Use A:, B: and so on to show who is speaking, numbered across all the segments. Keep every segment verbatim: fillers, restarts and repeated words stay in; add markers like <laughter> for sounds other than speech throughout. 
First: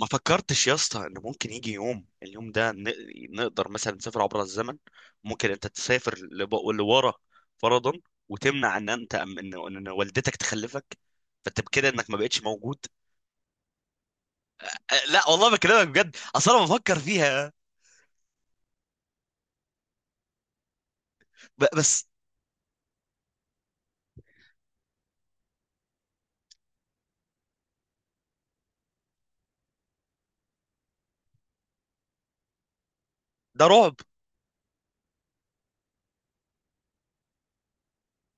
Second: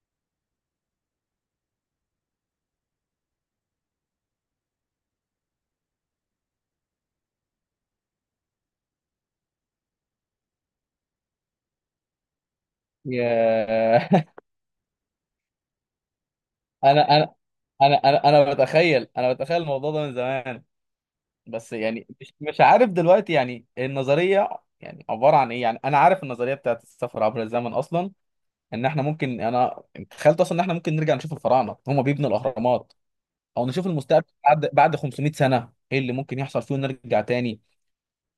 A: ما فكرتش يا اسطى ان ممكن يجي يوم اليوم ده ن- نقدر مثلا نسافر عبر الزمن. ممكن انت تسافر لب- لورا فرضا وتمنع ان انت ان ان والدتك تخلفك، فانت بكده انك ما بقتش موجود.
B: يا <laughs>
A: أه، لا والله بكلمك بجد، اصل انا بفكر
B: انا انا
A: فيها.
B: انا انا انا بتخيل انا بتخيل الموضوع ده من زمان.
A: ب-
B: بس يعني
A: بس
B: مش مش عارف دلوقتي، يعني النظريه يعني عباره عن ايه؟ يعني انا عارف النظريه بتاعت السفر عبر الزمن اصلا، ان احنا ممكن انا تخيلت اصلا ان احنا ممكن نرجع نشوف الفراعنه هم بيبنوا الاهرامات،
A: ده
B: او نشوف
A: رعب.
B: المستقبل بعد بعد خمسمائة سنه ايه اللي ممكن يحصل فيه، ونرجع تاني.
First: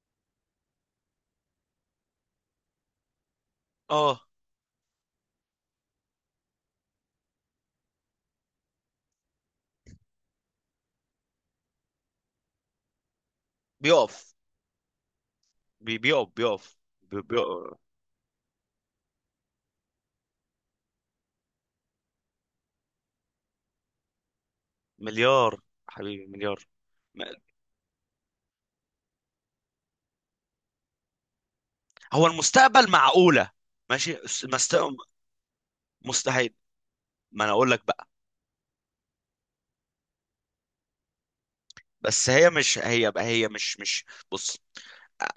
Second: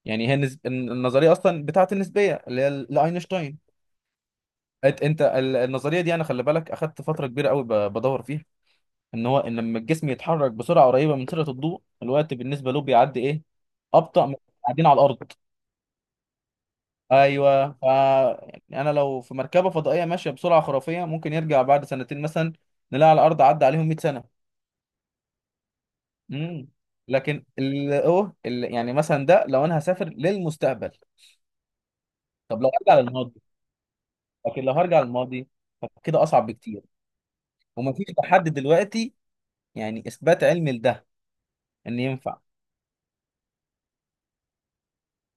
B: يعني هي النسب... النظريه اصلا بتاعت النسبيه اللي هي لاينشتاين.
A: اه،
B: أت- انت ال- النظريه دي انا خلي بالك اخدت فتره كبيره قوي ب- بدور فيها، ان هو ان لما الجسم يتحرك بسرعه قريبه من سرعه الضوء الوقت بالنسبه له بيعدي ايه، ابطا
A: بيقف.
B: من قاعدين على الارض.
A: بي- بيقف بيقف بي-
B: ايوه،
A: بيقف.
B: ف يعني انا لو في مركبه فضائيه ماشيه بسرعه خرافيه ممكن يرجع بعد سنتين مثلا، نلاقي على الارض عدى عليهم مئة سنه.
A: مليار. حبيبي مليار.
B: امم
A: ما-
B: لكن ال اوه ال... يعني مثلا ده لو انا هسافر للمستقبل،
A: هو
B: طب لو
A: المستقبل
B: ارجع للماضي.
A: معقولة؟ ماشي بس
B: لكن لو
A: مست-
B: هرجع للماضي فكده اصعب
A: مستحيل.
B: بكتير.
A: ما انا اقول لك
B: ومفيش
A: بقى.
B: لحد دلوقتي يعني اثبات علمي لده ان
A: بس
B: ينفع.
A: هي مش هي، هي مش مش. بص،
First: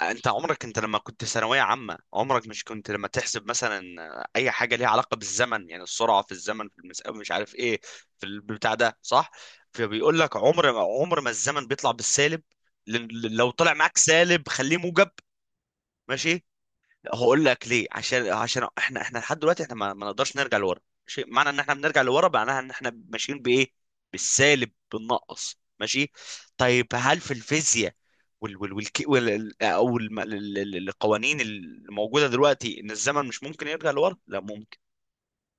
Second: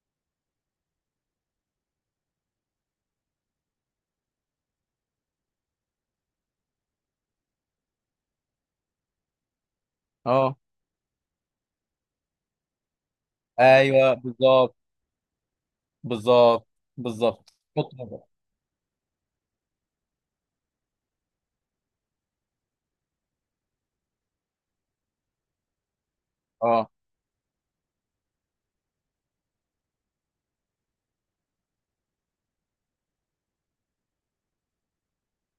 A: انت عمرك، انت لما كنت في ثانويه عامه، عمرك مش كنت لما تحسب مثلا اي حاجه ليها علاقه بالزمن، يعني السرعه في الزمن في المسافه مش عارف ايه في البتاع ده، صح؟ فبيقول لك
B: اه،
A: عمر ما، عمر ما الزمن بيطلع بالسالب. ل- ل- لو طلع معاك
B: ايوه
A: سالب
B: بالظبط.
A: خليه موجب. ماشي.
B: بالظبط.
A: هقول
B: بالظبط،
A: لك ليه،
B: حط
A: عشان
B: بقى.
A: عشان احنا احنا لحد دلوقتي احنا ما, ما نقدرش نرجع لورا. ماشي؟ معنى ان احنا بنرجع لورا معناها ان احنا ماشيين بايه؟ بالسالب، بالنقص. ماشي؟ طيب
B: اه،
A: هل في الفيزياء وال وال والك وال ال- او الم- ال- ال- ال- القوانين اللي موجوده دلوقتي ان الزمن مش ممكن يرجع لورا، لا ممكن؟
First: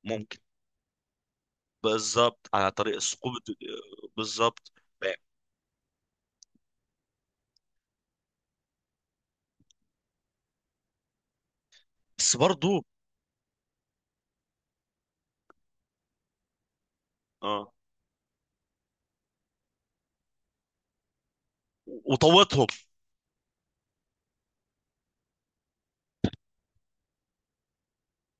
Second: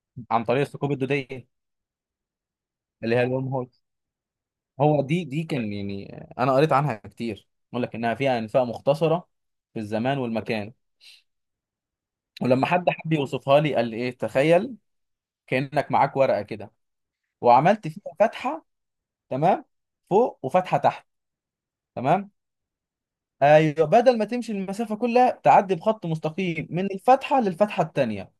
A: ممكن.
B: عن طريق الثقوب الدوديه،
A: بالظبط، على طريق
B: اللي هي
A: السقوط.
B: الورم هول.
A: بالظبط.
B: هو دي دي كان يعني انا قريت عنها كتير، يقول لك انها فيها انفاق مختصره في الزمان والمكان.
A: بس
B: ولما
A: برضو
B: حد حب يوصفها لي قال لي ايه، تخيل كانك معاك ورقه كده
A: اه.
B: وعملت فيها فتحه، تمام، فوق وفتحه تحت، تمام.
A: وطوتهم.
B: ايوه، بدل ما تمشي المسافه كلها تعدي بخط مستقيم من الفتحه للفتحه التانيه.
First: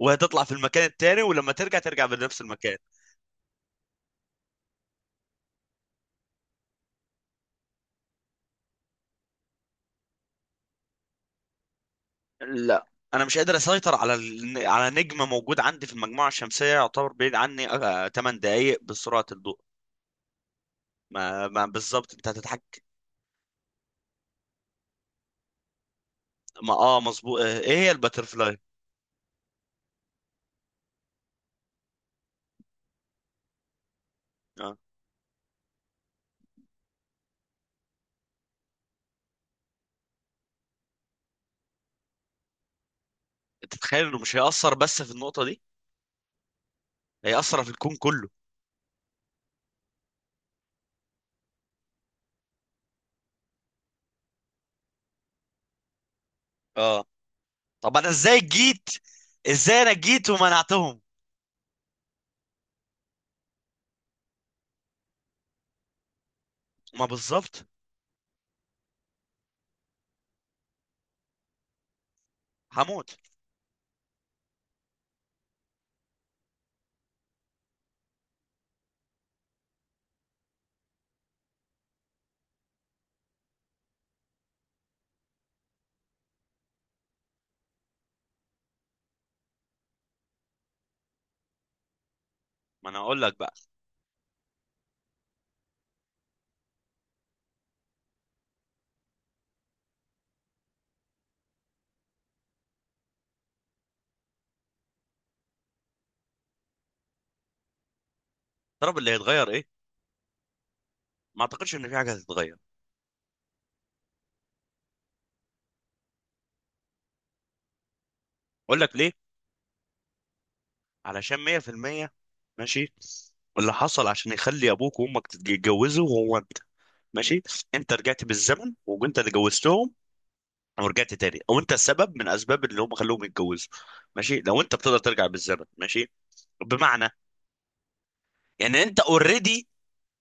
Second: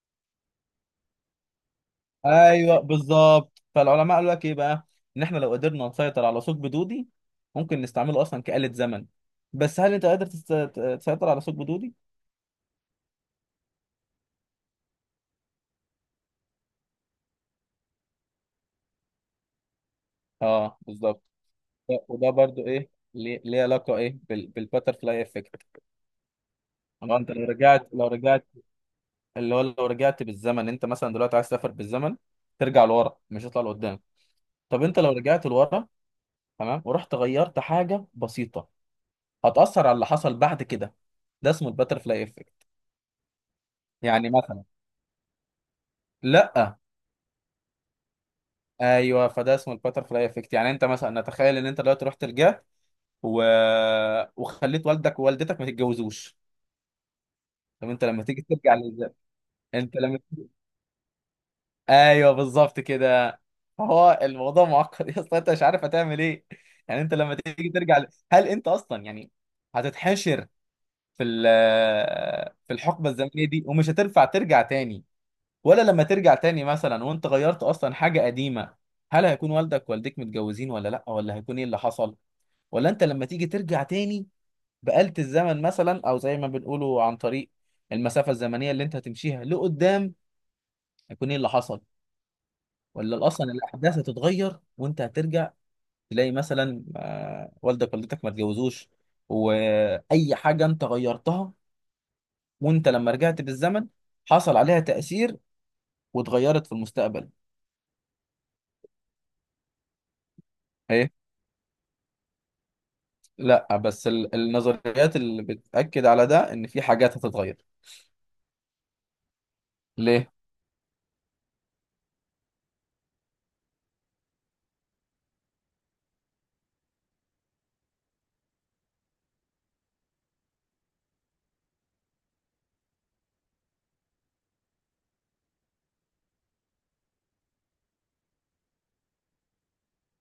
A: وهتطلع في المكان التاني، ولما ترجع ترجع بنفس المكان.
B: ايوه بالظبط. فالعلماء قالوا لك ايه بقى، ان احنا لو قدرنا نسيطر على ثقب دودي ممكن نستعمله اصلا كآلة زمن. بس هل انت قادر تست- تسيطر على ثقب دودي؟
A: لا، انا مش قادر اسيطر على ال... على نجم موجود عندي في المجموعه الشمسيه يعتبر بعيد عني آه، ثمان دقائق بسرعه الضوء.
B: اه بالظبط.
A: ما, ما
B: ده-
A: بالظبط، انت
B: وده برضو
A: هتتحك.
B: ايه ليه ليه علاقه ايه بالباترفلاي افكت؟
A: ما اه
B: لو انت
A: مظبوط.
B: لو
A: آه، ايه
B: رجعت
A: هي
B: لو رجعت
A: الباترفلاي؟
B: اللي هو لو رجعت بالزمن انت مثلا دلوقتي عايز تسافر بالزمن، ترجع لورا مش هتطلع لقدام.
A: اه.
B: طب انت لو رجعت لورا، تمام، ورحت غيرت حاجه بسيطه، هتأثر على اللي حصل بعد كده. ده اسمه الباترفلاي افكت.
A: انت تتخيل انه
B: يعني
A: مش
B: مثلا،
A: هيأثر بس في النقطه دي؟
B: لا،
A: هيأثر في الكون كله.
B: ايوه، فده اسمه الباتر فلاي افكت. يعني انت مثلا نتخيل ان انت دلوقتي رحت الجه و... وخليت والدك ووالدتك ما تتجوزوش.
A: اه.
B: طب
A: طب
B: انت
A: انا
B: لما
A: ازاي
B: تيجي ترجع
A: جيت؟
B: للزمن،
A: ازاي انا
B: انت لما،
A: جيت ومنعتهم؟
B: ايوه بالظبط كده. فهو الموضوع معقد <laughs> يا اسطى، انت مش عارف هتعمل ايه. يعني
A: ما
B: انت لما
A: بالظبط.
B: تيجي ترجع ل... هل انت اصلا يعني هتتحشر في ال... في الحقبه
A: هموت.
B: الزمنيه دي ومش هتنفع ترجع تاني؟ ولا لما ترجع تاني مثلا وانت غيرت اصلا حاجه قديمه، هل هيكون والدك والدتك متجوزين ولا لا؟ ولا هيكون ايه اللي حصل؟ ولا انت لما تيجي ترجع تاني بآلة الزمن مثلا، او زي ما بنقوله عن طريق المسافة الزمنية اللي انت هتمشيها لقدام، هيكون ايه اللي حصل؟
A: ما انا اقول
B: ولا
A: لك
B: اصلا
A: بقى.
B: الاحداث هتتغير وانت هترجع تلاقي مثلا آه، والدك والدتك ما اتجوزوش، واي حاجة انت غيرتها وانت لما رجعت بالزمن حصل عليها تأثير واتغيرت في المستقبل.
A: الطرف اللي هيتغير ايه؟
B: ايه،
A: ما اعتقدش ان في حاجه هتتغير.
B: لا، بس ال- النظريات اللي بتأكد على ده ان في حاجات هتتغير.
A: اقول لك ليه؟
B: ليه؟
A: علشان مية في المية. ماشي؟ اللي حصل عشان يخلي ابوك وامك تتجوزوا هو انت. ماشي؟ انت رجعت بالزمن وانت اللي جوزتهم ورجعت تاني، او انت السبب من اسباب اللي هم خلوهم يتجوزوا. ماشي؟ لو انت بتقدر ترجع بالزمن. ماشي؟ بمعنى يعني انت اوريدي.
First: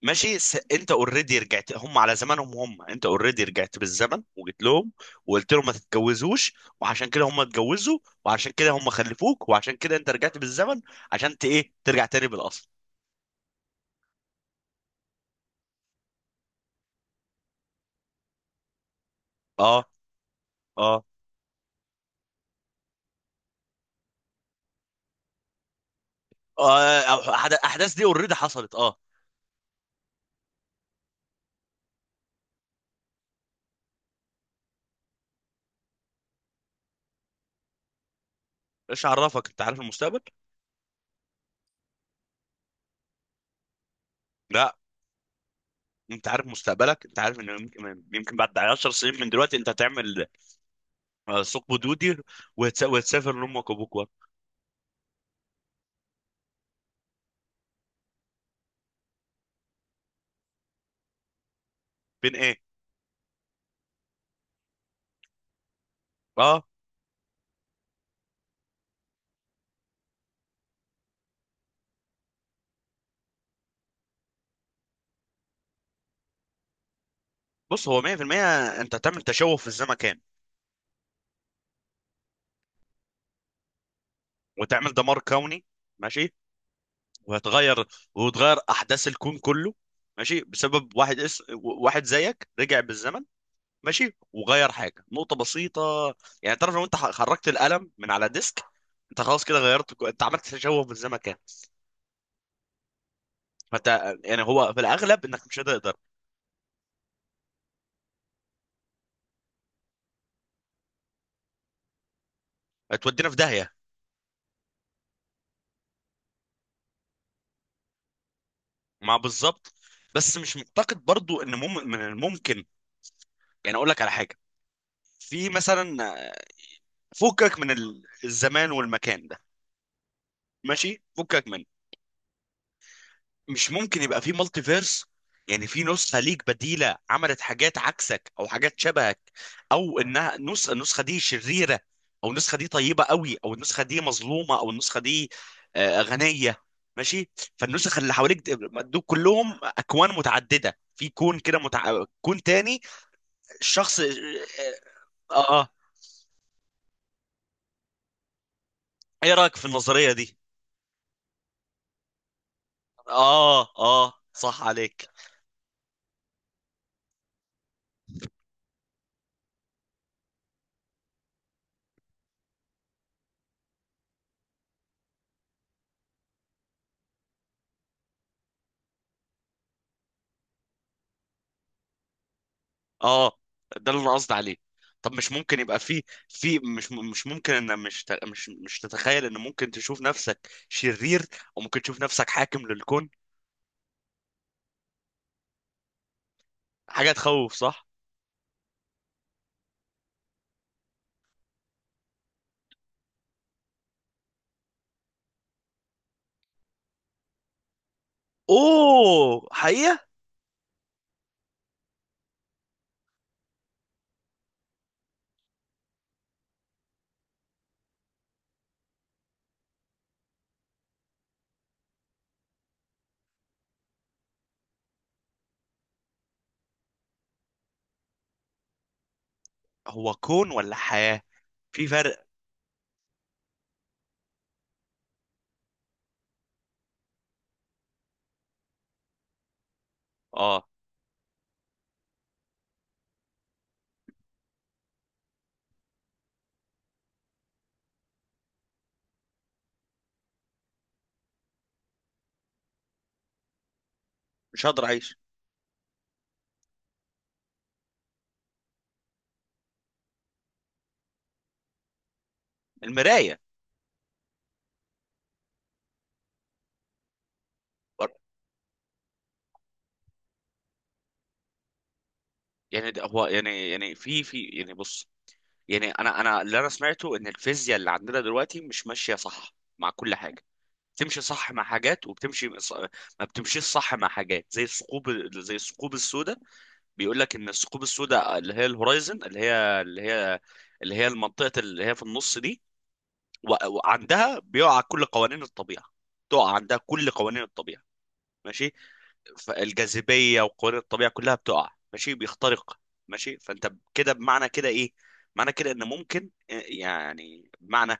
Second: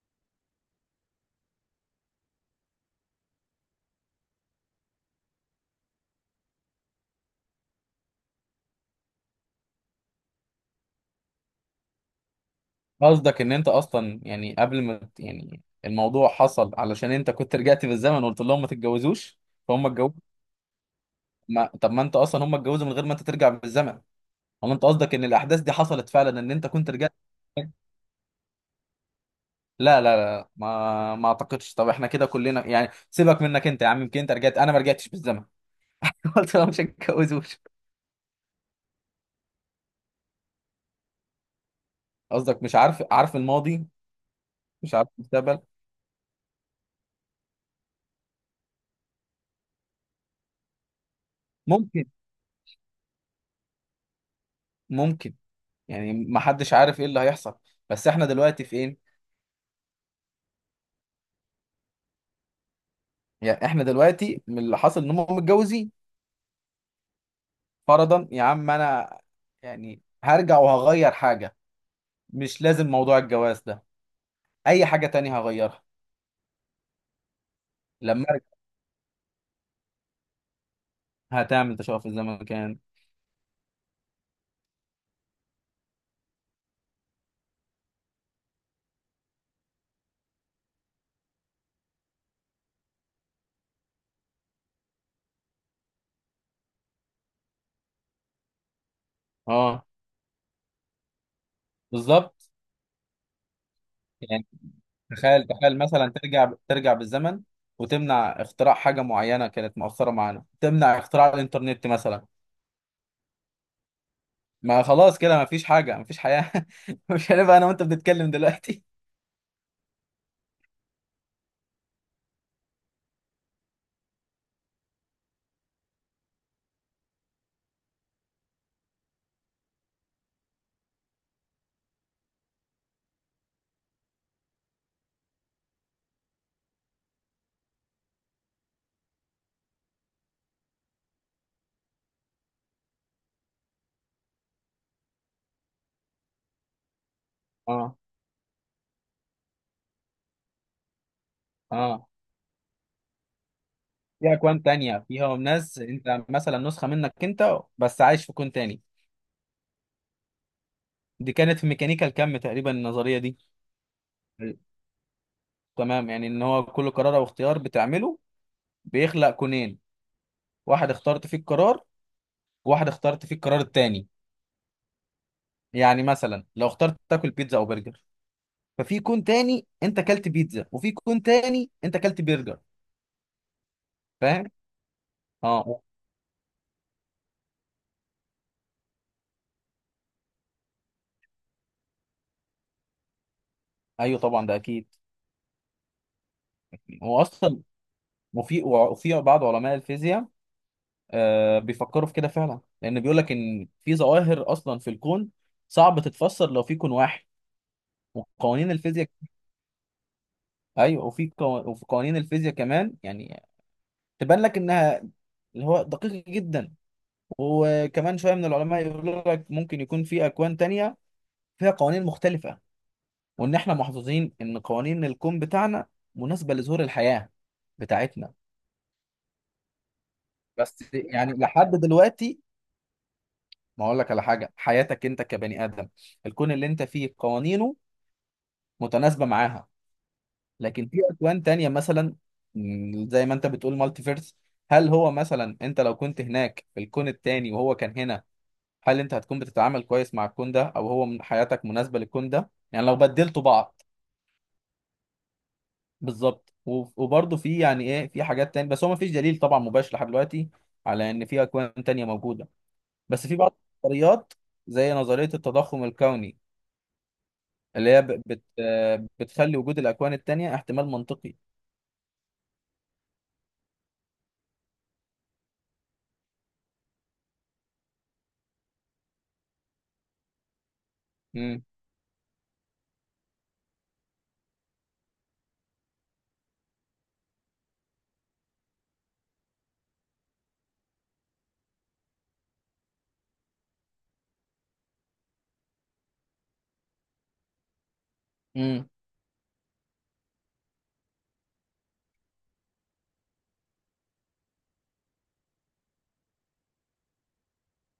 A: ماشي. س... انت اوريدي رجعت هم على زمانهم، هم انت اوريدي رجعت بالزمن وجيت لهم وقلت لهم ما تتجوزوش، وعشان كده هم اتجوزوا، وعشان كده هم خلفوك، وعشان كده انت رجعت بالزمن عشان ت... ايه ترجع تاني بالاصل.
B: قصدك ان انت اصلا يعني قبل ما ت- يعني الموضوع حصل علشان انت كنت رجعت بالزمن وقلت لهم ما تتجوزوش،
A: اه.
B: فهم اتجوزوا.
A: اه.
B: ما... طب ما انت اصلا هم اتجوزوا من غير ما انت ترجع بالزمن، ولا انت قصدك ان الاحداث دي حصلت فعلا ان انت كنت
A: آه،
B: رجعت؟
A: أح- الاحداث دي اوريدي حصلت، اه.
B: لا لا لا، ما ما اعتقدش. طب احنا كده كلنا يعني سيبك منك انت يا عم، يمكن انت رجعت انا ما رجعتش بالزمن. <laughs> قلت لهم مش هتجوزوش.
A: ايش عرفك انت عارف المستقبل؟
B: قصدك مش عارف، عارف الماضي،
A: لا.
B: مش عارف المستقبل.
A: انت عارف مستقبلك، انت عارف ان يمكن يمكن بعد عشر سنين من دلوقتي انت هتعمل آه، ثقب
B: ممكن.
A: دودي وهتس- وهتسافر لامك وابوك ورا.
B: ممكن. يعني ما حدش عارف ايه اللي هيحصل. بس احنا دلوقتي في ايه؟
A: بين ايه؟
B: يعني احنا دلوقتي من اللي حصل ان هم متجوزين.
A: اه.
B: فرضا يا عم انا يعني هرجع وهغير حاجه، مش لازم موضوع الجواز ده، اي حاجه تانية هغيرها
A: بص، هو
B: لما ارجع.
A: مية في المية انت هتعمل تشوه في الزمكان،
B: هتعمل تشوف في الزمن كان.
A: وتعمل دمار كوني. ماشي؟ وهتغير وتغير احداث الكون كله. ماشي؟ بسبب واحد اس... واحد زيك رجع بالزمن. ماشي؟ وغير حاجه نقطه بسيطه. يعني تعرف لو انت ح- خرجت القلم من على ديسك، انت خلاص كده
B: اه،
A: غيرت كو- انت عملت تشوه في الزمكان.
B: بالظبط.
A: فانت يعني
B: يعني
A: هو في الاغلب انك
B: تخيل،
A: مش
B: تخيل
A: هتقدر.
B: مثلا ترجع ترجع بالزمن وتمنع اختراع حاجه معينه كانت مؤثره معانا، تمنع اختراع الانترنت مثلا،
A: تودينا في داهيه.
B: ما خلاص كده ما فيش حاجه ما فيش حياه. <laughs> مش هنبقى انا وانت بنتكلم دلوقتي.
A: مع بالظبط. بس مش معتقد برضو ان مم... من الممكن. يعني اقول لك على حاجه. في مثلا فكك من ال- الزمان والمكان ده. ماشي؟ فكك منه. مش ممكن يبقى في مالتي فيرس؟ يعني في نسخة ليك بديلة عملت حاجات عكسك او حاجات شبهك، او انها نسخة، النسخة دي شريرة، او النسخة دي طيبة قوي، او النسخة دي مظلومة، او النسخة دي آه، غنية. ماشي؟
B: اه،
A: فالنسخ اللي حواليك د- دول كلهم اكوان متعددة في كون كده متع...
B: اه،
A: كون تاني. الشخص اه.
B: في أكوان تانية فيها
A: آه. آه.
B: ناس، أنت مثلا نسخة منك أنت بس عايش في كون تاني.
A: ايه رأيك في النظرية دي؟
B: دي كانت في ميكانيكا الكم تقريبا النظرية دي.
A: اه اه، صح عليك.
B: تمام، يعني إن هو كل قرار أو اختيار بتعمله بيخلق كونين، واحد اخترت فيه القرار، وواحد اخترت فيه القرار التاني. يعني مثلا لو اخترت تاكل بيتزا أو برجر، ففي كون تاني أنت أكلت بيتزا وفي كون تاني أنت أكلت برجر.
A: اه، ده اللي انا قصدي
B: فاهم؟
A: عليه. طب مش ممكن يبقى
B: أه،
A: في في مش مش ممكن ان مش ت- مش مش تتخيل ان ممكن تشوف نفسك شرير، او ممكن تشوف نفسك حاكم للكون؟
B: أيوه طبعا ده أكيد.
A: حاجة
B: هو
A: تخوف،
B: أصلا
A: صح؟
B: وفي وفي بعض علماء الفيزياء آه، بيفكروا في كده فعلا، لان بيقول لك ان في ظواهر اصلا في الكون صعب تتفسر لو في كون واحد وقوانين الفيزياء.
A: اوه حقيقة.
B: ايوه، وفي قو... وفي قوانين الفيزياء كمان يعني تبان لك انها، اللي هو دقيق جدا. وكمان شويه من العلماء يقولوا لك ممكن يكون في اكوان تانية فيها قوانين مختلفه، وان احنا محظوظين ان قوانين الكون بتاعنا مناسبه لظهور الحياه بتاعتنا.
A: هو كون ولا
B: بس
A: حياة؟
B: يعني لحد
A: في فرق.
B: دلوقتي، ما اقول لك على حاجه، حياتك انت كبني ادم الكون اللي انت فيه قوانينه متناسبة معاها.
A: اه،
B: لكن في أكوان تانية مثلا، مم، زي ما أنت بتقول مالتي فيرس، هل هو مثلا أنت لو كنت هناك في الكون التاني وهو كان هنا، هل أنت هتكون بتتعامل كويس مع الكون ده، أو هو من- حياتك مناسبة للكون ده يعني لو بدلتوا بعض؟
A: مش هقدر اعيش.
B: بالظبط. و- وبرضه في يعني إيه في حاجات تانية، بس هو مفيش دليل طبعا مباشر لحد دلوقتي على إن في أكوان تانية موجودة. بس في
A: المراية.
B: بعض النظريات زي نظرية التضخم الكوني اللي هي ب- بت آه، بتخلي وجود الأكوان التانية احتمال منطقي.
A: يعني ده هو يعني، يعني في في يعني بص، يعني انا انا اللي انا سمعته ان الفيزياء اللي عندنا دلوقتي مش ماشية صح مع كل حاجة، بتمشي صح مع
B: امم
A: حاجات وبتمشي ص- ما بتمشيش صح مع حاجات زي الثقوب، زي الثقوب السوداء. بيقول لك ان الثقوب السوداء اللي هي الهورايزن، اللي هي اللي هي اللي هي المنطقه اللي هي في النص دي، و- وعندها بيقع كل قوانين الطبيعه، تقع عندها كل قوانين الطبيعه. ماشي؟ فالجاذبيه وقوانين الطبيعه كلها بتقع. ماشي؟ بيخترق. ماشي؟ فانت كده بمعنى كده ايه؟ معنى كده ان ممكن آه، يعني بمعنى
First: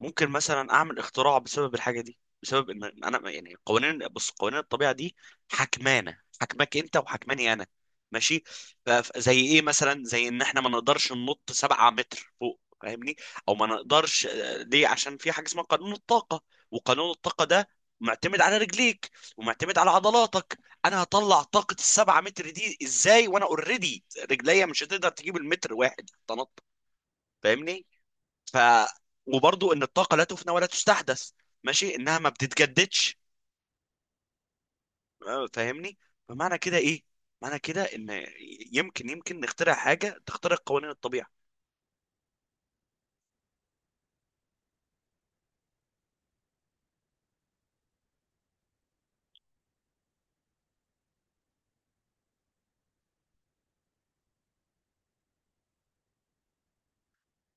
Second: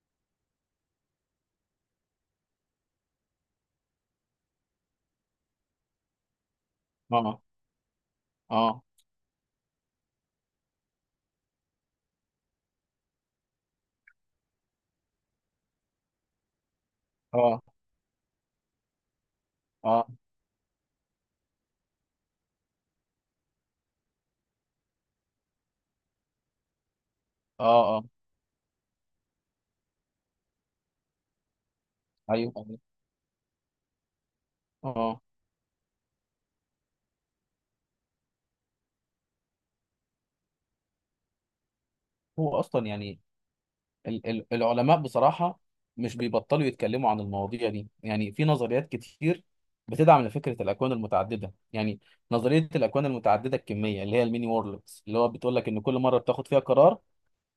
A: ممكن مثلا اعمل اختراع بسبب الحاجه دي، بسبب ان انا يعني قوانين، بص قوانين الطبيعه دي حكمانه، حكمك انت
B: امم
A: وحكماني انا. ماشي؟
B: اه،
A: ف- ف- زي ايه مثلا؟ زي ان احنا ما نقدرش ننط سبعة متر فوق، فاهمني؟ او ما نقدرش آه، ليه؟ عشان في حاجه اسمها قانون الطاقه، وقانون الطاقه
B: اه
A: ده معتمد على رجليك ومعتمد على
B: اه
A: عضلاتك. انا هطلع طاقه السبعة متر دي ازاي وانا اوريدي رجليا مش هتقدر تجيب المتر واحد تنط؟
B: اه
A: فاهمني؟
B: اه
A: ف وبرضو ان الطاقه لا تفنى ولا تستحدث. ماشي؟ انها ما
B: ايوه، ايوه،
A: بتتجددش.
B: اه.
A: آه، فاهمني؟ فمعنى كده ايه؟ معنى كده ان يمكن، يمكن نخترع حاجه تخترق قوانين الطبيعه.
B: هو اصلا يعني ال ال العلماء بصراحه مش بيبطلوا يتكلموا عن المواضيع دي، يعني في نظريات كتير بتدعم فكره الاكوان المتعدده. يعني نظريه الاكوان المتعدده الكميه اللي هي الميني وورلدز اللي هو بتقول لك ان كل مره بتاخد فيها قرار،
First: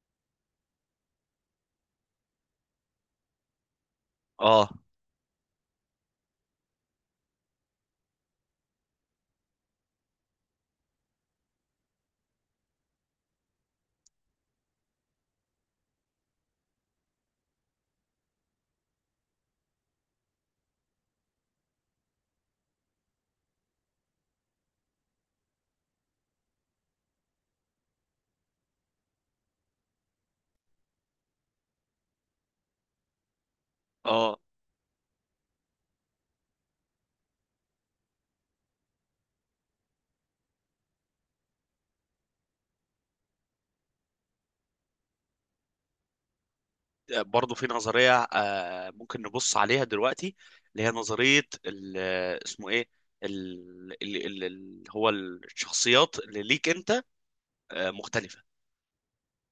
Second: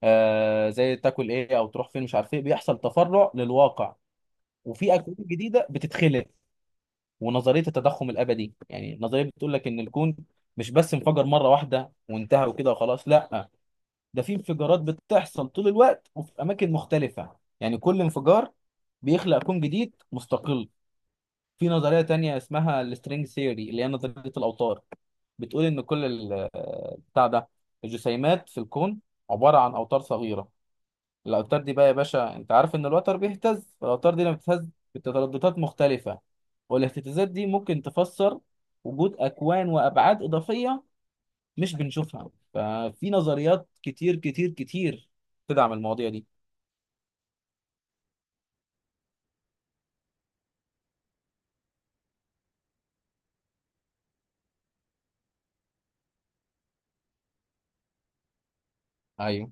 B: آه زي تاكل ايه او تروح فين مش عارف ايه، بيحصل تفرع للواقع
A: اه.
B: وفي اكوان جديده بتتخلق. ونظريه التضخم الابدي يعني النظريه بتقول لك ان الكون مش بس انفجر مره واحده وانتهى وكده وخلاص، لا، ده في انفجارات بتحصل طول الوقت وفي اماكن مختلفه، يعني كل انفجار بيخلق كون جديد مستقل. في نظريه تانية اسمها السترينج ثيوري اللي هي نظريه الاوتار، بتقول ان كل ال- بتاع ده الجسيمات في الكون عباره عن اوتار صغيره. الأوتار دي بقى يا باشا أنت عارف إن الوتر بيهتز، فالأوتار دي لما
A: اه.
B: بتهتز بترددات مختلفة، والاهتزازات دي ممكن تفسر وجود أكوان وأبعاد إضافية مش بنشوفها. ففي نظريات كتير كتير كتير تدعم المواضيع دي.
A: برضو في نظريه، آه ممكن نبص عليها دلوقتي، اللي هي نظريه ال- اسمه ايه، ال- ال- ال- ال- هو الشخصيات اللي ليك انت آه مختلفه.
B: أيوه.